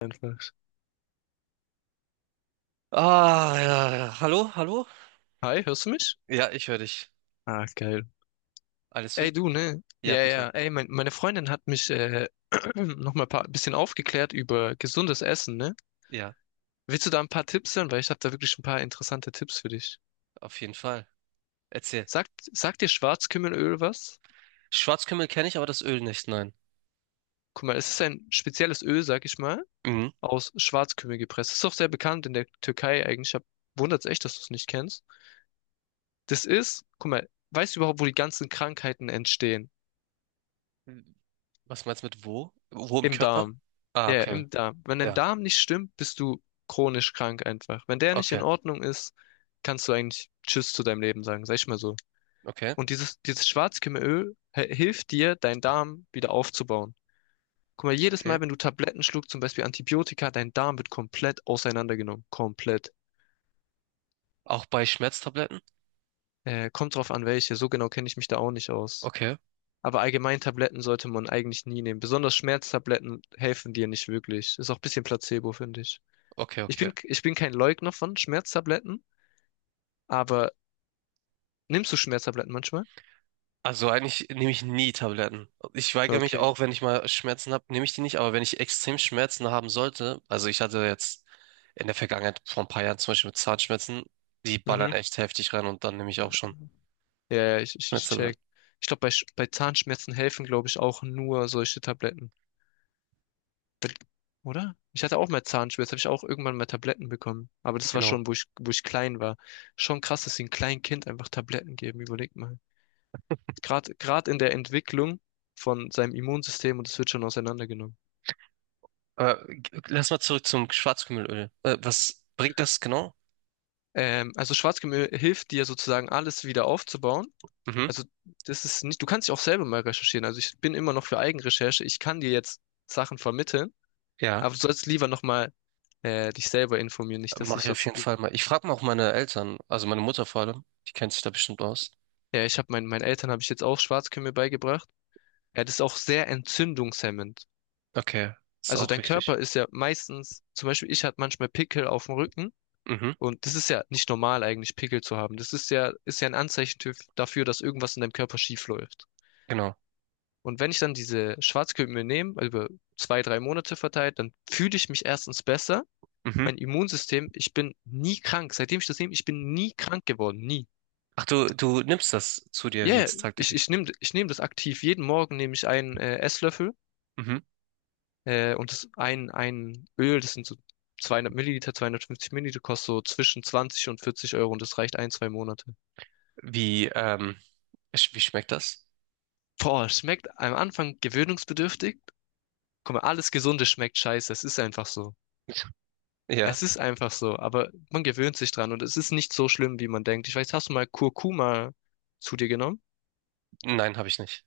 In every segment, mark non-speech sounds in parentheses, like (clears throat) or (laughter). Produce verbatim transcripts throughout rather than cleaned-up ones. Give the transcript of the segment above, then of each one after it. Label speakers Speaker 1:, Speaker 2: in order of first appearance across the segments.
Speaker 1: Einfach.
Speaker 2: Ah, ja, ja. Hallo, hallo?
Speaker 1: Hi, hörst du mich?
Speaker 2: Ja, ich höre dich.
Speaker 1: Ah, geil.
Speaker 2: Alles fit?
Speaker 1: Ey, du, ne?
Speaker 2: Ja,
Speaker 1: Ja,
Speaker 2: bitte.
Speaker 1: ja. Ey, mein, meine Freundin hat mich äh, (clears throat) nochmal ein paar, bisschen aufgeklärt über gesundes Essen, ne?
Speaker 2: Ja,
Speaker 1: Willst du da ein paar Tipps hören? Weil ich habe da wirklich ein paar interessante Tipps für dich.
Speaker 2: auf jeden Fall. Erzähl.
Speaker 1: Sagt, sagt dir Schwarzkümmelöl was?
Speaker 2: Schwarzkümmel kenne ich, aber das Öl nicht, nein.
Speaker 1: Guck mal, es ist ein spezielles Öl, sag ich mal,
Speaker 2: Mhm.
Speaker 1: aus Schwarzkümmel gepresst. Ist auch sehr bekannt in der Türkei eigentlich. Ich hab, wundert's echt, dass du es nicht kennst. Das ist, guck mal, weißt du überhaupt, wo die ganzen Krankheiten entstehen?
Speaker 2: Was meinst du mit wo? Wo im
Speaker 1: Im
Speaker 2: Körper?
Speaker 1: Darm.
Speaker 2: Ah,
Speaker 1: Ja,
Speaker 2: okay.
Speaker 1: im Darm. Wenn dein
Speaker 2: Ja,
Speaker 1: Darm nicht stimmt, bist du chronisch krank einfach. Wenn der nicht
Speaker 2: okay.
Speaker 1: in Ordnung ist, kannst du eigentlich Tschüss zu deinem Leben sagen, sag ich mal so.
Speaker 2: Okay,
Speaker 1: Und dieses, dieses Schwarzkümmelöl he- hilft dir, deinen Darm wieder aufzubauen. Guck mal, jedes Mal,
Speaker 2: okay.
Speaker 1: wenn du Tabletten schluckst, zum Beispiel Antibiotika, dein Darm wird komplett auseinandergenommen. Komplett.
Speaker 2: Auch bei Schmerztabletten?
Speaker 1: Äh, kommt drauf an, welche. So genau kenne ich mich da auch nicht aus.
Speaker 2: Okay,
Speaker 1: Aber allgemein Tabletten sollte man eigentlich nie nehmen. Besonders Schmerztabletten helfen dir nicht wirklich. Ist auch ein bisschen Placebo, finde ich.
Speaker 2: okay,
Speaker 1: Ich
Speaker 2: okay.
Speaker 1: bin, ich bin kein Leugner von Schmerztabletten, aber nimmst du Schmerztabletten manchmal?
Speaker 2: Also eigentlich nehme ich nie Tabletten. Ich weigere mich
Speaker 1: Okay.
Speaker 2: auch, wenn ich mal Schmerzen habe, nehme ich die nicht. Aber wenn ich extrem Schmerzen haben sollte, also ich hatte jetzt in der Vergangenheit vor ein paar Jahren zum Beispiel mit Zahnschmerzen, die ballern
Speaker 1: Mhm.
Speaker 2: echt heftig rein und dann nehme ich auch schon
Speaker 1: Ja, ja, ich, ich, ich
Speaker 2: Schmerztabletten.
Speaker 1: check. Ich glaube, bei, Sch- bei Zahnschmerzen helfen, glaube ich, auch nur solche Tabletten, oder? Ich hatte auch mal Zahnschmerzen, habe ich auch irgendwann mal Tabletten bekommen. Aber das war
Speaker 2: Genau.
Speaker 1: schon, wo ich, wo ich klein war. Schon krass, dass sie einem kleinen Kind einfach Tabletten geben, überleg mal. Gerade, gerade in der Entwicklung von seinem Immunsystem und es wird schon auseinandergenommen.
Speaker 2: Aber g- lass mal zurück zum Schwarzkümmelöl. Äh, was bringt das genau?
Speaker 1: Ähm, also Schwarzgemüse hilft dir sozusagen alles wieder aufzubauen.
Speaker 2: Mhm.
Speaker 1: Also, das ist nicht, du kannst dich auch selber mal recherchieren. Also, ich bin immer noch für Eigenrecherche. Ich kann dir jetzt Sachen vermitteln,
Speaker 2: Ja,
Speaker 1: aber du sollst lieber nochmal äh, dich selber informieren. Nicht, dass
Speaker 2: mache
Speaker 1: ich
Speaker 2: ich auf
Speaker 1: jetzt,
Speaker 2: jeden Fall
Speaker 1: irgend-
Speaker 2: mal. Ich frage mal auch meine Eltern, also meine Mutter vor allem, die kennt sich da bestimmt aus.
Speaker 1: ja, ich habe meinen meinen Eltern habe ich jetzt auch Schwarzkümmel beigebracht. Ja, das ist auch sehr entzündungshemmend.
Speaker 2: Okay, ist
Speaker 1: Also,
Speaker 2: auch
Speaker 1: dein
Speaker 2: wichtig.
Speaker 1: Körper ist ja meistens, zum Beispiel, ich hatte manchmal Pickel auf dem Rücken.
Speaker 2: Mhm,
Speaker 1: Und das ist ja nicht normal eigentlich, Pickel zu haben. Das ist ja, ist ja ein Anzeichen dafür, dass irgendwas in deinem Körper schief läuft.
Speaker 2: genau.
Speaker 1: Und wenn ich dann diese Schwarzkümmel nehme, also über zwei, drei Monate verteilt, dann fühle ich mich erstens besser.
Speaker 2: Mhm.
Speaker 1: Mein Immunsystem, ich bin nie krank. Seitdem ich das nehme, ich bin nie krank geworden. Nie.
Speaker 2: Ach, du, du nimmst das zu dir
Speaker 1: Ja, ja,
Speaker 2: jetzt
Speaker 1: ich,
Speaker 2: tagtäglich.
Speaker 1: ich nehme ich nehm das aktiv. Jeden Morgen nehme ich einen äh, Esslöffel
Speaker 2: Mhm.
Speaker 1: äh, und das ein, ein Öl, das sind so zweihundert Milliliter, zweihundertfünfzig Milliliter, kostet so zwischen zwanzig und vierzig Euro und das reicht ein, zwei Monate.
Speaker 2: Wie, ähm, sch- wie schmeckt das?
Speaker 1: Boah, schmeckt am Anfang gewöhnungsbedürftig. Guck mal, alles Gesunde schmeckt scheiße. Es ist einfach so.
Speaker 2: (laughs) Ja,
Speaker 1: Es ist einfach so, aber man gewöhnt sich dran und es ist nicht so schlimm, wie man denkt. Ich weiß, hast du mal Kurkuma zu dir genommen?
Speaker 2: nein, habe ich nicht.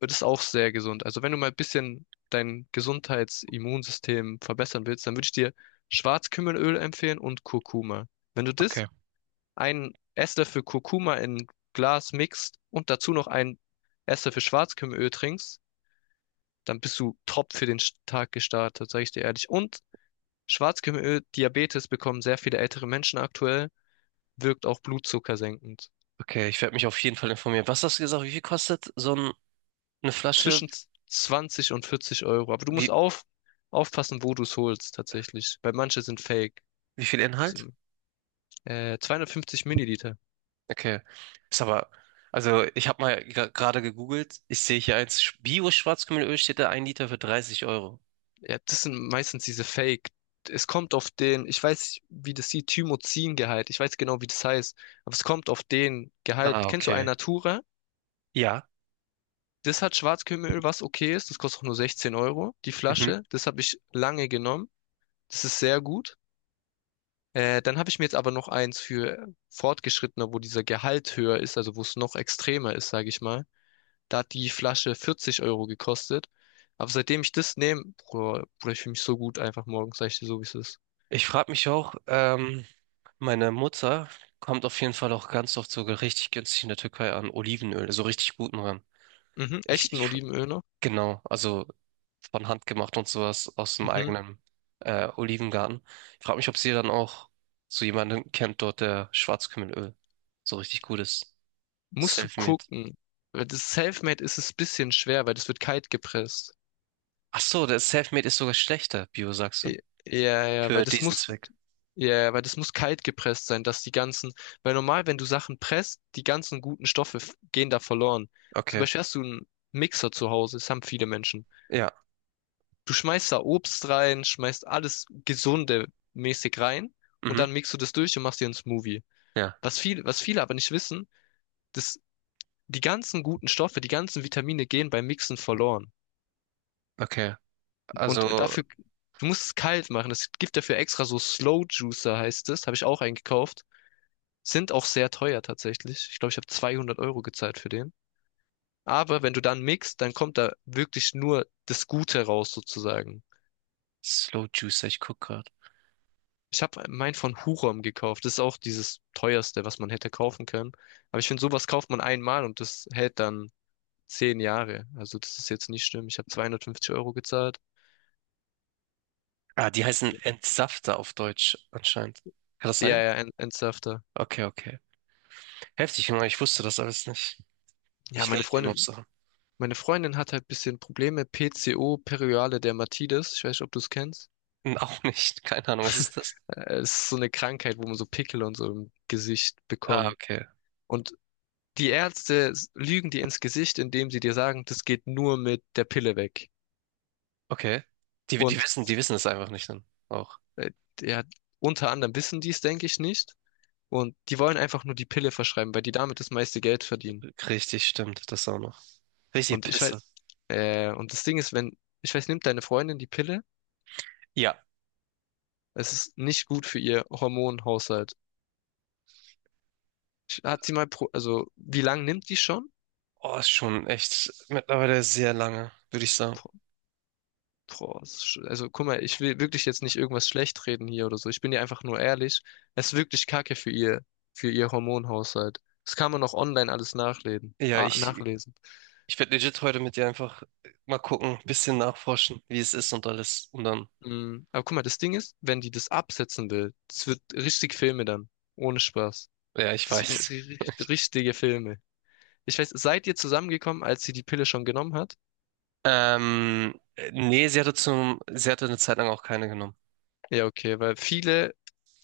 Speaker 1: Und das ist auch sehr gesund. Also wenn du mal ein bisschen dein Gesundheitsimmunsystem verbessern willst, dann würde ich dir Schwarzkümmelöl empfehlen und Kurkuma. Wenn du das,
Speaker 2: Okay,
Speaker 1: einen Esslöffel Kurkuma in ein Glas mixt und dazu noch einen Esslöffel Schwarzkümmelöl trinkst, dann bist du top für den Tag gestartet, sage ich dir ehrlich. Und Schwarzkümmelöl, Diabetes bekommen sehr viele ältere Menschen aktuell. Wirkt auch Blutzucker senkend.
Speaker 2: okay, ich werde mich auf jeden Fall informieren. Was hast du gesagt? Wie viel kostet so ein, eine Flasche?
Speaker 1: Zwischen zwanzig und vierzig Euro. Aber du
Speaker 2: Wie,
Speaker 1: musst auf, aufpassen, wo du es holst, tatsächlich. Weil manche sind fake.
Speaker 2: wie viel Inhalt?
Speaker 1: Äh, zweihundertfünfzig Milliliter.
Speaker 2: Okay, ist aber, also ich habe mal gra- gerade gegoogelt. Ich sehe hier eins, Bio-Schwarzkümmelöl steht da, ein Liter für dreißig Euro.
Speaker 1: Ja, das sind meistens diese Fake. Es kommt auf den, ich weiß, wie das sieht, Thymozingehalt. Ich weiß genau, wie das heißt. Aber es kommt auf den
Speaker 2: Ah,
Speaker 1: Gehalt. Kennst du
Speaker 2: okay.
Speaker 1: Alnatura?
Speaker 2: Ja.
Speaker 1: Das hat Schwarzkümmelöl, was okay ist. Das kostet auch nur sechzehn Euro, die
Speaker 2: Mhm.
Speaker 1: Flasche. Das habe ich lange genommen. Das ist sehr gut. Äh, dann habe ich mir jetzt aber noch eins für Fortgeschrittene, wo dieser Gehalt höher ist, also wo es noch extremer ist, sage ich mal. Da hat die Flasche vierzig Euro gekostet. Aber seitdem ich das nehme, Bruder, Bruder, ich fühle mich so gut einfach morgens, sag ich dir so, wie es ist.
Speaker 2: Ich frage mich auch, ähm, meine Mutter kommt auf jeden Fall auch ganz oft sogar richtig günstig in der Türkei an Olivenöl, so richtig guten ran.
Speaker 1: Mhm,
Speaker 2: Ich,
Speaker 1: echten
Speaker 2: ich,
Speaker 1: Olivenöl noch?
Speaker 2: genau, also von Hand gemacht und sowas aus dem
Speaker 1: Mhm.
Speaker 2: eigenen äh, Olivengarten. Ich frage mich, ob sie dann auch so jemanden kennt dort, der Schwarzkümmelöl so richtig gut ist.
Speaker 1: Musst du
Speaker 2: Selfmade.
Speaker 1: gucken. Weil das Selfmade ist es ein bisschen schwer, weil das wird kalt gepresst.
Speaker 2: Ach so, das Selfmade ist sogar schlechter, Bio, sagst du?
Speaker 1: I- Ja, ja, weil
Speaker 2: Für
Speaker 1: das
Speaker 2: diesen
Speaker 1: muss
Speaker 2: Zweck.
Speaker 1: Ja, weil das muss kalt gepresst sein, dass die ganzen, weil normal, wenn du Sachen presst, die ganzen guten Stoffe f- gehen da verloren. Zum
Speaker 2: Okay,
Speaker 1: Beispiel hast du einen Mixer zu Hause, das haben viele Menschen.
Speaker 2: ja,
Speaker 1: Du schmeißt da Obst rein, schmeißt alles gesunde mäßig rein und
Speaker 2: mhm,
Speaker 1: dann mixt du das durch und machst dir einen Smoothie.
Speaker 2: ja,
Speaker 1: Was viele, was viele aber nicht wissen, dass die ganzen guten Stoffe, die ganzen Vitamine gehen beim Mixen verloren.
Speaker 2: okay.
Speaker 1: Und
Speaker 2: Also
Speaker 1: dafür, du musst es kalt machen. Es gibt dafür extra so Slow Juicer heißt es, habe ich auch einen gekauft. Sind auch sehr teuer tatsächlich. Ich glaube, ich habe zweihundert Euro gezahlt für den. Aber wenn du dann mixt, dann kommt da wirklich nur das Gute raus sozusagen.
Speaker 2: Slow Juicer, ich guck grad.
Speaker 1: Ich habe meinen von Hurom gekauft. Das ist auch dieses teuerste, was man hätte kaufen können. Aber ich finde, sowas kauft man einmal und das hält dann zehn Jahre. Also das ist jetzt nicht schlimm. Ich habe zweihundertfünfzig Euro gezahlt.
Speaker 2: Ah, die heißen
Speaker 1: Okay.
Speaker 2: Entsafter auf Deutsch anscheinend. Kann das
Speaker 1: Ja,
Speaker 2: sein?
Speaker 1: ja, en- ernsthafter.
Speaker 2: Okay, okay. Heftig, Junge, ich wusste das alles nicht.
Speaker 1: Ja,
Speaker 2: Ich
Speaker 1: meine
Speaker 2: lerne hier noch
Speaker 1: Freundin,
Speaker 2: Sachen.
Speaker 1: meine Freundin hat halt bisschen Probleme. P C O, Periale Dermatitis. Ich weiß nicht, ob du es kennst.
Speaker 2: (laughs) Hm, auch nicht. Keine Ahnung, was ist das?
Speaker 1: Äh, Es ist so eine Krankheit, wo man so Pickel und so im Gesicht
Speaker 2: Ah,
Speaker 1: bekommt.
Speaker 2: okay.
Speaker 1: Und die Ärzte s- lügen dir ins Gesicht, indem sie dir sagen, das geht nur mit der Pille weg.
Speaker 2: Okay. Die, die
Speaker 1: Und
Speaker 2: wissen, die wissen es einfach nicht dann. Auch.
Speaker 1: äh, ja, unter anderem wissen die es, denke ich, nicht. Und die wollen einfach nur die Pille verschreiben, weil die damit das meiste Geld verdienen.
Speaker 2: Richtig, stimmt. Das auch noch. Richtig
Speaker 1: Und ich halt,
Speaker 2: Pisse.
Speaker 1: äh, und das Ding ist, wenn, ich weiß, nimmt deine Freundin die Pille,
Speaker 2: Ja.
Speaker 1: es ist nicht gut für ihr Hormonhaushalt. Ich- Hat sie mal, pro, Also, wie lange nimmt die schon?
Speaker 2: Oh, ist schon echt mittlerweile sehr lange, würde ich sagen.
Speaker 1: Boah, es ist sch- also guck mal, ich will wirklich jetzt nicht irgendwas schlecht reden hier oder so. Ich bin ja einfach nur ehrlich. Es ist wirklich Kacke für ihr, für ihr Hormonhaushalt. Das kann man auch online alles nachlesen.
Speaker 2: Ja,
Speaker 1: Ah,
Speaker 2: ich,
Speaker 1: nachlesen.
Speaker 2: ich werde legit heute mit dir einfach mal gucken, bisschen nachforschen, wie es ist und alles. Und dann,
Speaker 1: Mm, aber guck mal, das Ding ist, wenn die das absetzen will, das wird richtig Filme dann. Ohne Spaß.
Speaker 2: ja, ich
Speaker 1: Das werden
Speaker 2: weiß.
Speaker 1: ri- ri- richtige Filme. Ich weiß, seid ihr zusammengekommen, als sie die Pille schon genommen hat?
Speaker 2: Ähm, nee, sie hatte zum, sie hatte eine Zeit lang auch keine genommen.
Speaker 1: Ja, okay, weil viele,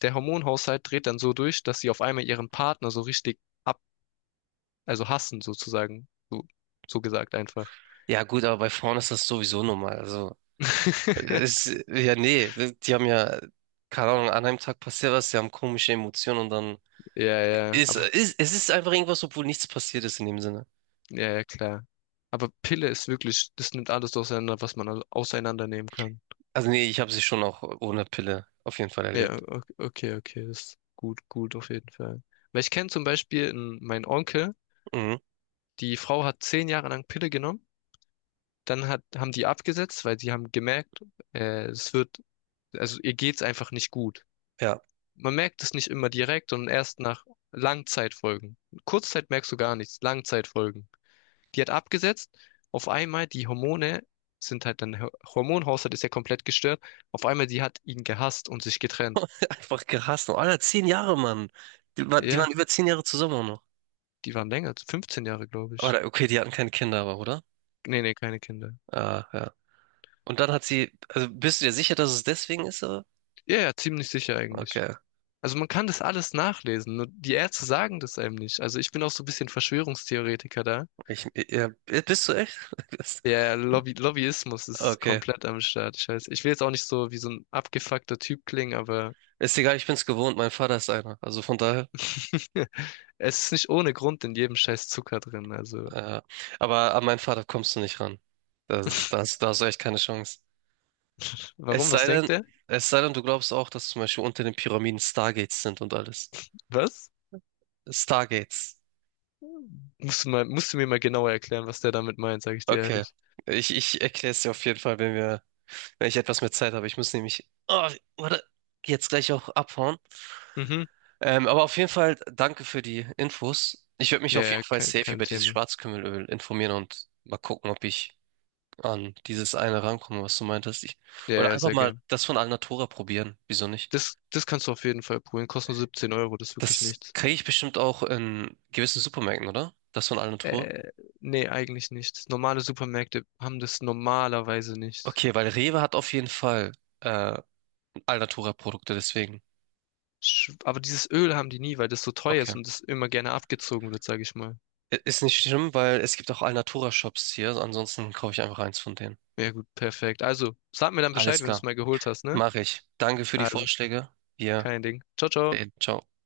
Speaker 1: der Hormonhaushalt dreht dann so durch, dass sie auf einmal ihren Partner so richtig also hassen sozusagen. So, so gesagt einfach.
Speaker 2: Ja, gut, aber bei Frauen ist das sowieso normal. Also, es,
Speaker 1: (laughs)
Speaker 2: ja, nee, die haben ja, keine Ahnung, an einem Tag passiert was, sie haben komische Emotionen und dann
Speaker 1: Ja, ja,
Speaker 2: ist,
Speaker 1: aber
Speaker 2: ist, es ist einfach irgendwas, obwohl nichts passiert ist in dem Sinne.
Speaker 1: ja, ja, klar. Aber Pille ist wirklich, das nimmt alles auseinander, was man au- auseinandernehmen kann.
Speaker 2: Also, nee, ich habe sie schon auch ohne Pille auf jeden Fall
Speaker 1: Ja,
Speaker 2: erlebt.
Speaker 1: o- okay, okay, das ist gut, gut auf jeden Fall. Weil ich kenne zum Beispiel n- meinen Onkel,
Speaker 2: Mhm,
Speaker 1: die Frau hat zehn Jahre lang Pille genommen, dann hat, haben die abgesetzt, weil sie haben gemerkt, äh, es wird, also ihr geht's einfach nicht gut.
Speaker 2: ja,
Speaker 1: Man merkt es nicht immer direkt, sondern erst nach Langzeitfolgen. Kurzzeit merkst du gar nichts, Langzeitfolgen. Die hat abgesetzt. Auf einmal die Hormone sind halt dann, Ho- Hormonhaushalt ist ja komplett gestört. Auf einmal die hat ihn gehasst und sich getrennt.
Speaker 2: (laughs) einfach gehasst. Und Alter, zehn Jahre, Mann. Die, war- die
Speaker 1: Ja,
Speaker 2: waren über zehn Jahre zusammen auch noch.
Speaker 1: die waren länger, fünfzehn Jahre, glaube ich.
Speaker 2: Aber okay, die hatten keine Kinder, aber, oder?
Speaker 1: Nee, nee, keine Kinder.
Speaker 2: Ah, ja. Und dann hat sie, also bist du dir sicher, dass es deswegen ist? äh?
Speaker 1: Ja, ja, ziemlich sicher eigentlich.
Speaker 2: Okay.
Speaker 1: Also man kann das alles nachlesen, nur die Ärzte sagen das einem nicht. Also ich bin auch so ein bisschen Verschwörungstheoretiker da.
Speaker 2: Ich, ja, bist du echt? (laughs)
Speaker 1: Der Lobby Lobbyismus ist
Speaker 2: Okay.
Speaker 1: komplett am Start. Ich weiß, ich will jetzt auch nicht so wie so ein abgefuckter Typ klingen, aber
Speaker 2: Ist egal, ich bin's gewohnt. Mein Vater ist einer. Also von daher.
Speaker 1: (laughs) es ist nicht ohne Grund in jedem scheiß Zucker drin. Also
Speaker 2: Äh, aber an meinen Vater kommst du nicht ran. Das ist, da hast da hast du echt keine Chance. Es
Speaker 1: warum?
Speaker 2: sei
Speaker 1: Was
Speaker 2: denn,
Speaker 1: denkt der?
Speaker 2: es sei denn, du glaubst auch, dass zum Beispiel unter den Pyramiden Stargates sind und alles.
Speaker 1: Was?
Speaker 2: Stargates.
Speaker 1: Musst du mal, musst du mir mal genauer erklären, was der damit meint, sage ich dir
Speaker 2: Okay.
Speaker 1: ehrlich.
Speaker 2: Ich, ich erkläre es dir auf jeden Fall, wenn wir, wenn ich etwas mehr Zeit habe. Ich muss nämlich, oh, warte, jetzt gleich auch abhauen.
Speaker 1: Mhm.
Speaker 2: Ähm, aber auf jeden Fall danke für die Infos. Ich werde mich
Speaker 1: Ja,
Speaker 2: auf jeden
Speaker 1: ja,
Speaker 2: Fall
Speaker 1: kein,
Speaker 2: safe
Speaker 1: kein
Speaker 2: über dieses
Speaker 1: Thema.
Speaker 2: Schwarzkümmelöl informieren und mal gucken, ob ich an dieses eine rankomme, was du meintest. Ich,
Speaker 1: Ja,
Speaker 2: oder
Speaker 1: ja,
Speaker 2: einfach
Speaker 1: sehr
Speaker 2: mal
Speaker 1: gern.
Speaker 2: das von Alnatura probieren. Wieso nicht?
Speaker 1: Das, das kannst du auf jeden Fall poolen. Kostet nur siebzehn Euro, das ist wirklich
Speaker 2: Das
Speaker 1: nichts.
Speaker 2: kriege ich bestimmt auch in gewissen Supermärkten, oder? Das von Alnatura?
Speaker 1: Äh, nee, eigentlich nicht. Normale Supermärkte haben das normalerweise nicht.
Speaker 2: Okay, weil Rewe hat auf jeden Fall äh, Alnatura-Produkte, deswegen.
Speaker 1: Sch- Aber dieses Öl haben die nie, weil das so teuer
Speaker 2: Okay.
Speaker 1: ist und das immer gerne abgezogen wird, sage ich mal.
Speaker 2: I- Ist nicht schlimm, weil es gibt auch Alnatura-Shops hier. So ansonsten kaufe ich einfach eins von denen.
Speaker 1: Ja gut, perfekt. Also, sag mir dann Bescheid,
Speaker 2: Alles
Speaker 1: wenn du es
Speaker 2: klar.
Speaker 1: mal geholt hast, ne?
Speaker 2: Mache ich. Danke für die
Speaker 1: Also,
Speaker 2: Vorschläge. Wir
Speaker 1: kein Ding. Ciao,
Speaker 2: bis
Speaker 1: ciao.
Speaker 2: dahin, ciao.